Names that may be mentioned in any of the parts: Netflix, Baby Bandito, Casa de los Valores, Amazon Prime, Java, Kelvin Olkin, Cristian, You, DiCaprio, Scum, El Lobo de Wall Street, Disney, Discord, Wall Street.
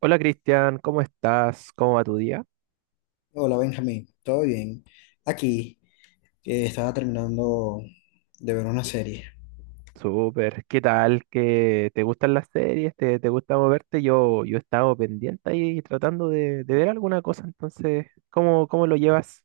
Hola Cristian, ¿cómo estás? ¿Cómo va tu día? Hola Benjamín, ¿todo bien? Aquí estaba terminando de ver una serie. Súper, ¿qué tal? ¿Qué te gustan las series? ¿Te gusta moverte? Yo he estado pendiente ahí tratando de ver alguna cosa, entonces, ¿cómo lo llevas?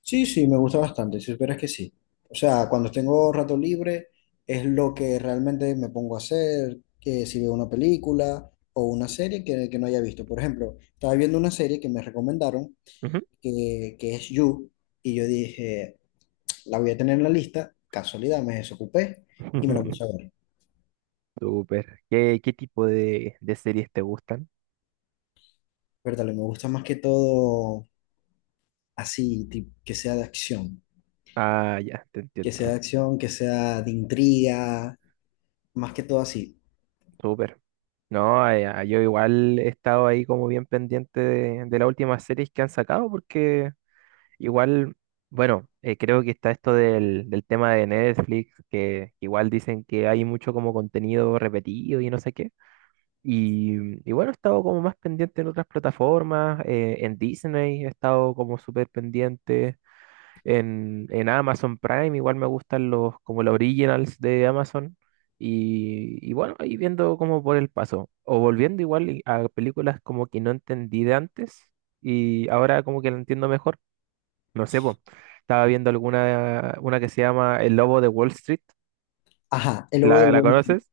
Sí, sí, me gusta bastante, si supieras que sí. O sea, cuando tengo rato libre es lo que realmente me pongo a hacer, que si veo una película o una serie que no haya visto. Por ejemplo, estaba viendo una serie que me recomendaron, Ujú. que es You, y yo dije, la voy a tener en la lista, casualidad, me desocupé y me la puse a ver. Súper, ¿qué tipo de series te gustan? Pero me gusta más que todo así, que sea de acción. Ah, ya, te Que sea entiendo. de acción, que sea de intriga, más que todo así. Súper. No, ah, yo igual he estado ahí como bien pendiente de las últimas series que han sacado porque... Igual, bueno, creo que está esto del tema de Netflix, que igual dicen que hay mucho como contenido repetido y no sé qué. Y bueno, he estado como más pendiente en otras plataformas, en Disney he estado como súper pendiente, en Amazon Prime igual me gustan los como los originals de Amazon. Y bueno, ahí viendo como por el paso, o volviendo igual a películas como que no entendí de antes y ahora como que la entiendo mejor. No sé, po. Estaba viendo una que se llama El Lobo de Wall Street. Ajá, el lobo ¿La, del la Wall Street. conoces?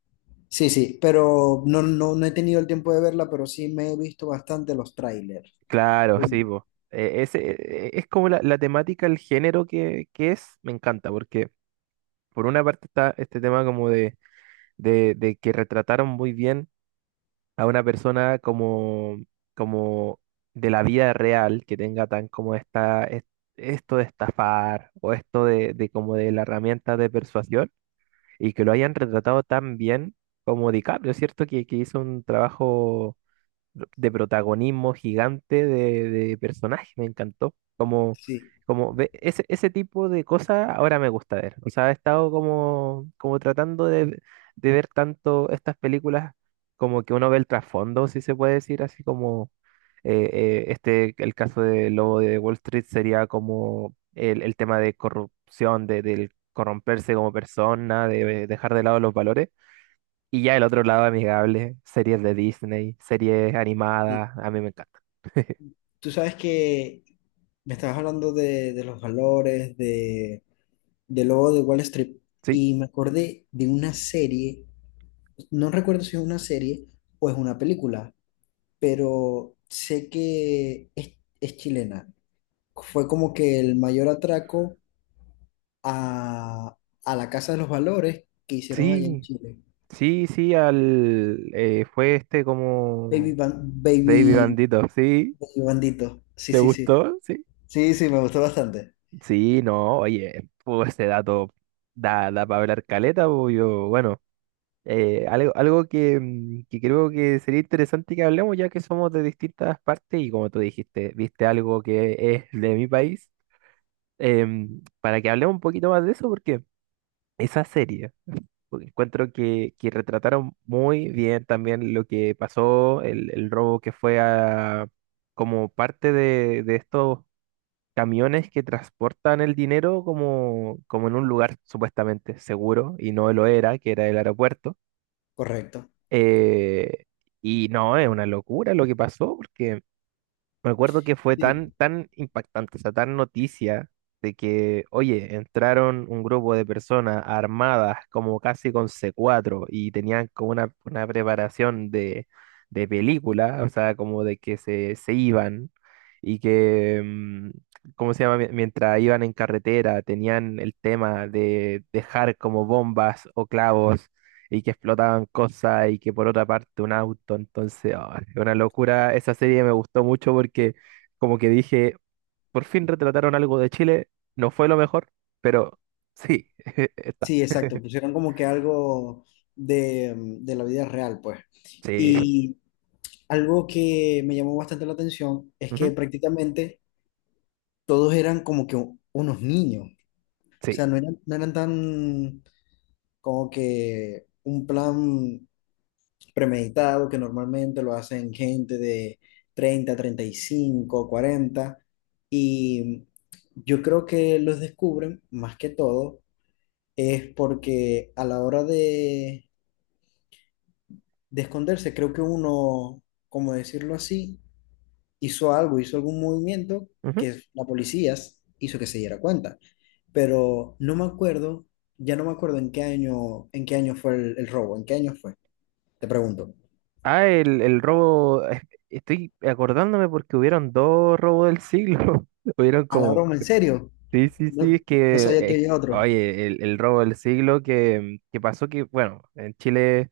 Sí, sí, pero no, no, no he tenido el tiempo de verla, pero sí me he visto bastante los trailers. Claro, Mm. sí, po. Es como la temática, el género que es, me encanta, porque por una parte está este tema como de que retrataron muy bien a una persona como de la vida real, que tenga tan como esto de estafar o esto de como de la herramienta de persuasión, y que lo hayan retratado tan bien como DiCaprio, ¿cierto? Que hizo un trabajo de protagonismo gigante de personaje, me encantó. Como, Sí, como ve- ese, ese tipo de cosas ahora me gusta ver. O sea, he estado como tratando de ver tanto estas películas como que uno ve el trasfondo, si se puede decir, así como el caso de Lobo de Wall Street sería como el tema de corrupción, del corromperse como persona, de dejar de lado los valores. Y ya el otro lado amigable, series de Disney, series sí. animadas, a mí me encanta. Tú sabes que me estabas hablando de los valores, de, del lobo de Wall Street, Sí, y me acordé de una serie, no recuerdo si es una serie o es una película, pero sé que es chilena. Fue como que el mayor atraco a, a la Casa de los Valores que hicieron allá en sí, Chile. sí, sí, fue este como Baby, Ban- Baby Baby, Bandito, ¿sí? Baby Bandito. Sí, ¿Te sí, sí. gustó? Sí. Sí, sí, me gustó bastante. Sí, no, oye, pues ese dato da para hablar caleta, pues yo, bueno. Algo que, que creo que sería interesante que hablemos, ya que somos de distintas partes y como tú dijiste, viste algo que es de mi país, para que hablemos un poquito más de eso, porque esa serie, porque encuentro que retrataron muy bien también lo que pasó, el robo que fue como parte de estos camiones que transportan el dinero como en un lugar supuestamente seguro, y no lo era, que era el aeropuerto. Correcto. Eh, y no, es una locura lo que pasó, porque me acuerdo que fue Sí, tan, tan impactante, o sea, tan noticia de que, oye, entraron un grupo de personas armadas como casi con C4 y tenían como una preparación de película, o sea, como de que se iban y que, ¿cómo se llama? Mientras iban en carretera, tenían el tema de dejar como bombas o clavos y que explotaban cosas y que por otra parte un auto, entonces, es una locura. Esa serie me gustó mucho porque como que dije, por fin retrataron algo de Chile, no fue lo mejor, pero sí, está, sí, exacto. Pusieron como que algo de, mm, de la vida real, pues. sí, Y algo que me llamó bastante la atención es que ujú, prácticamente todos eran como que unos niños. O sí. sea, no eran tan como que un plan premeditado, que normalmente lo hacen gente de 30, 35, 40, y yo creo que los descubren más que todo es porque a la hora de esconderse, creo que uno, como decirlo así, hizo algún movimiento Ujú. que la policía hizo que se diera cuenta. Pero no me acuerdo, ya no me acuerdo en qué año fue el robo, en qué año fue, te pregunto. Ah, el robo, estoy acordándome porque hubieron dos robos del siglo, hubieron A la como... broma, ¿en serio? Sí, sí, sí, No, no sabía que había otro. oye, el robo del siglo que pasó que, bueno, en Chile.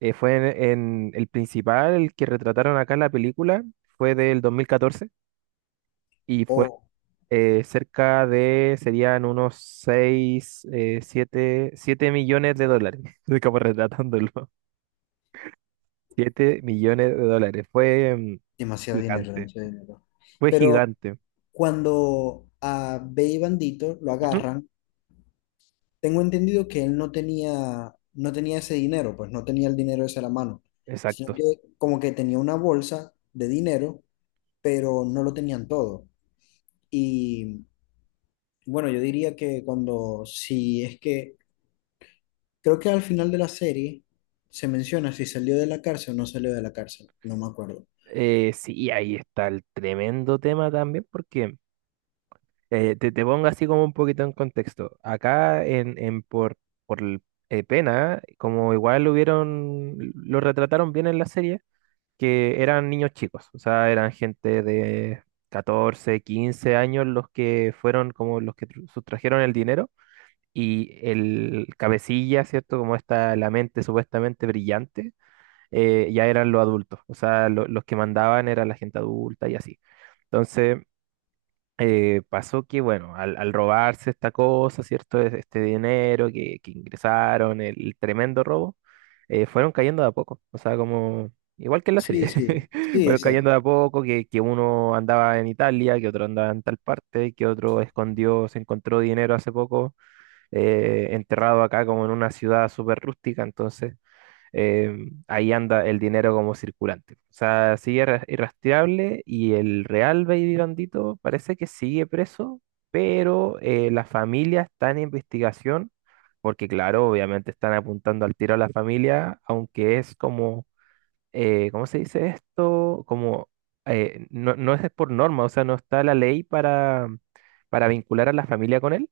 Fue el principal, el que retrataron acá en la película, fue del 2014 y fue Oh, serían unos 6, siete millones de dólares, estoy como retratándolo. 7 millones de dólares, fue demasiado dinero, gigante, demasiado dinero. fue Pero gigante. cuando a Bey Bandito lo Ujú. agarran, tengo entendido que él no tenía ese dinero, pues no tenía el dinero ese a la mano, sino Exacto. que como que tenía una bolsa de dinero, pero no lo tenían todo. Y bueno, yo diría que cuando, si es que, creo que al final de la serie se menciona si salió de la cárcel o no salió de la cárcel, no me acuerdo. Sí, ahí está el tremendo tema también, porque te pongo así como un poquito en contexto. Acá en por el- pena, como igual lo hubieron, lo retrataron bien en la serie, que eran niños chicos, o sea, eran gente de 14 15 años los que fueron como los que sustrajeron el dinero y el cabecilla, ¿cierto? Como la mente supuestamente brillante, ya eran los adultos, o sea, los que mandaban era la gente adulta y así. Entonces pasó que, bueno, al robarse esta cosa, ¿cierto? Este dinero que ingresaron, el tremendo robo, fueron cayendo de a poco. O sea, como, igual que en la Sí, serie, sí, sí, fueron exacto. cayendo de a poco, que uno andaba en Italia, que otro andaba en tal parte, que otro escondió, se encontró dinero hace poco, enterrado acá como en una ciudad súper rústica. Entonces, eh, ahí anda el dinero como circulante. O sea, sigue irrastreable y el real Baby Bandito parece que sigue preso, pero la familia está en investigación, porque claro, obviamente están apuntando al tiro a la familia, aunque es como, ¿cómo se dice esto? Como, no, no es por norma, o sea, no está la ley para, vincular a la familia con él.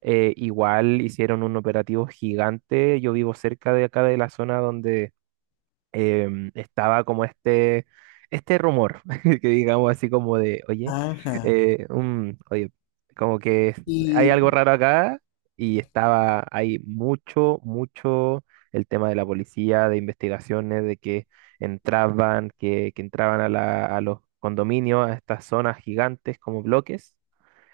Igual hicieron un operativo gigante. Yo vivo cerca de acá de la zona donde estaba como este rumor, que digamos así como de, oye, Ajá. Oye, como que hay Y algo raro acá y estaba ahí mucho, mucho el tema de la policía, de investigaciones, de que entraban, que entraban a los condominios, a estas zonas gigantes como bloques,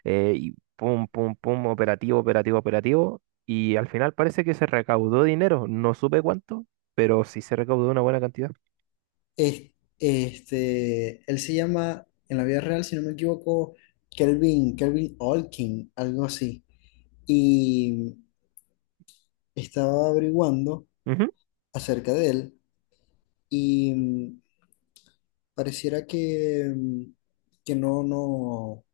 y pum, pum, pum, operativo, operativo, operativo. Y al final parece que se recaudó dinero, no supe cuánto, pero sí se recaudó una buena cantidad. es- este, él se llama, en la vida real, si no me equivoco, Kelvin, Kelvin Olkin, algo así. Y estaba averiguando Ujú. acerca de él y mm, pareciera que, mm, que no, no,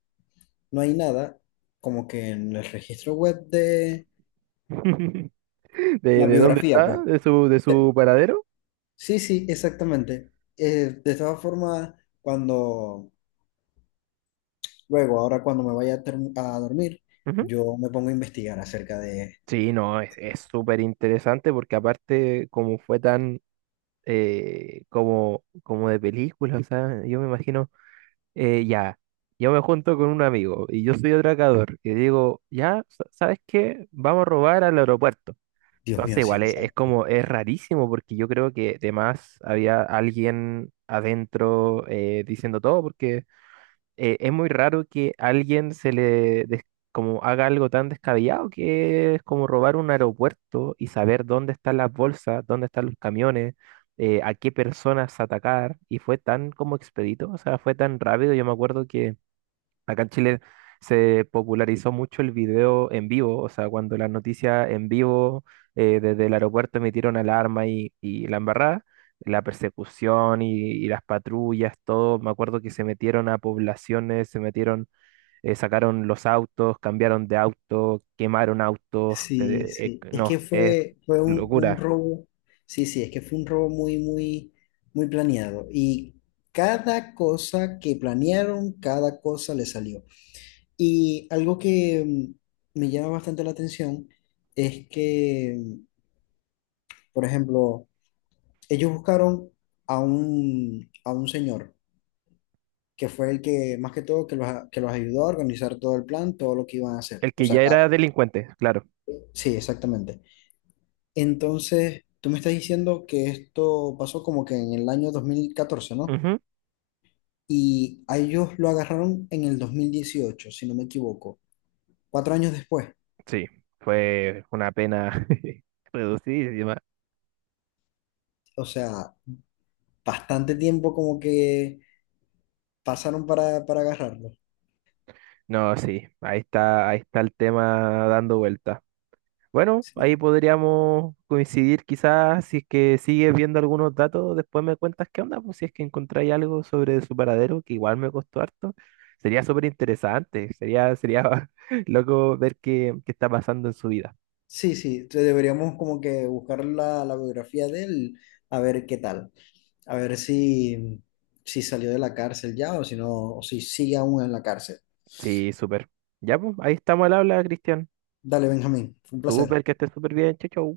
no hay nada como que en el registro web de ¿De, la de dónde biografía, está? pues. ¿De su paradero? Sí, sí, exactamente. De todas formas, cuando Luego, ahora cuando me vaya a, term- a dormir, Ujú. yo me pongo a investigar acerca de. Sí, no, es súper interesante porque aparte como fue tan como de película, o sea, yo me imagino, ya, yo me junto con un amigo y yo soy atracador y digo, ya, ¿sabes qué? Vamos a robar al aeropuerto. Dios Entonces, mío, sí, igual es, exacto. como, es rarísimo porque yo creo que además había alguien adentro, diciendo todo, porque es muy raro que alguien como haga algo tan descabellado, que es como robar un aeropuerto y saber dónde están las bolsas, dónde están los camiones, a qué personas atacar, y fue tan como expedito, o sea, fue tan rápido, yo me acuerdo que acá en Chile se popularizó mucho el video en vivo, o sea, cuando las noticias en vivo, desde el aeropuerto emitieron alarma, y la embarrada, la persecución, y las patrullas, todo, me acuerdo que se metieron a poblaciones, se metieron, sacaron los autos, cambiaron de auto, quemaron autos, Sí, sí, es no, que es fue, fue un locura. robo, sí, sí, es que fue un robo muy, muy, muy planeado. Y cada cosa que planearon, cada cosa le salió. Y algo que mm, me llama bastante la atención es que, mm, por ejemplo, ellos buscaron a un señor que fue el que, más que todo, que los ayudó a organizar todo el plan, todo lo que iban a hacer. El O que sea, ya era delincuente, claro. sí, exactamente. Entonces, tú me estás diciendo que esto pasó como que en el año 2014, ¿no? Ujú, Y a ellos lo agarraron en el 2018, si no me equivoco, 4 años después. sí, fue una pena reducidísima. O sea, bastante tiempo como que pasaron para agarrarlo. No, sí, ahí está el tema dando vuelta. Bueno, Sí, ahí podríamos coincidir quizás si es que sigues viendo algunos datos, después me cuentas qué onda, pues si es que encontráis algo sobre su paradero, que igual me costó harto, sería súper interesante, sería, loco ver qué está pasando en su vida. sí, sí, entonces deberíamos como que buscar la biografía de él a ver qué tal. A ver si, si salió de la cárcel ya o si no, o si sigue aún en la cárcel. Sí, súper. Ya, pues, ahí estamos al habla, Cristian. Dale, Benjamín, fue un placer. Súper, que estés súper bien, chau, chau.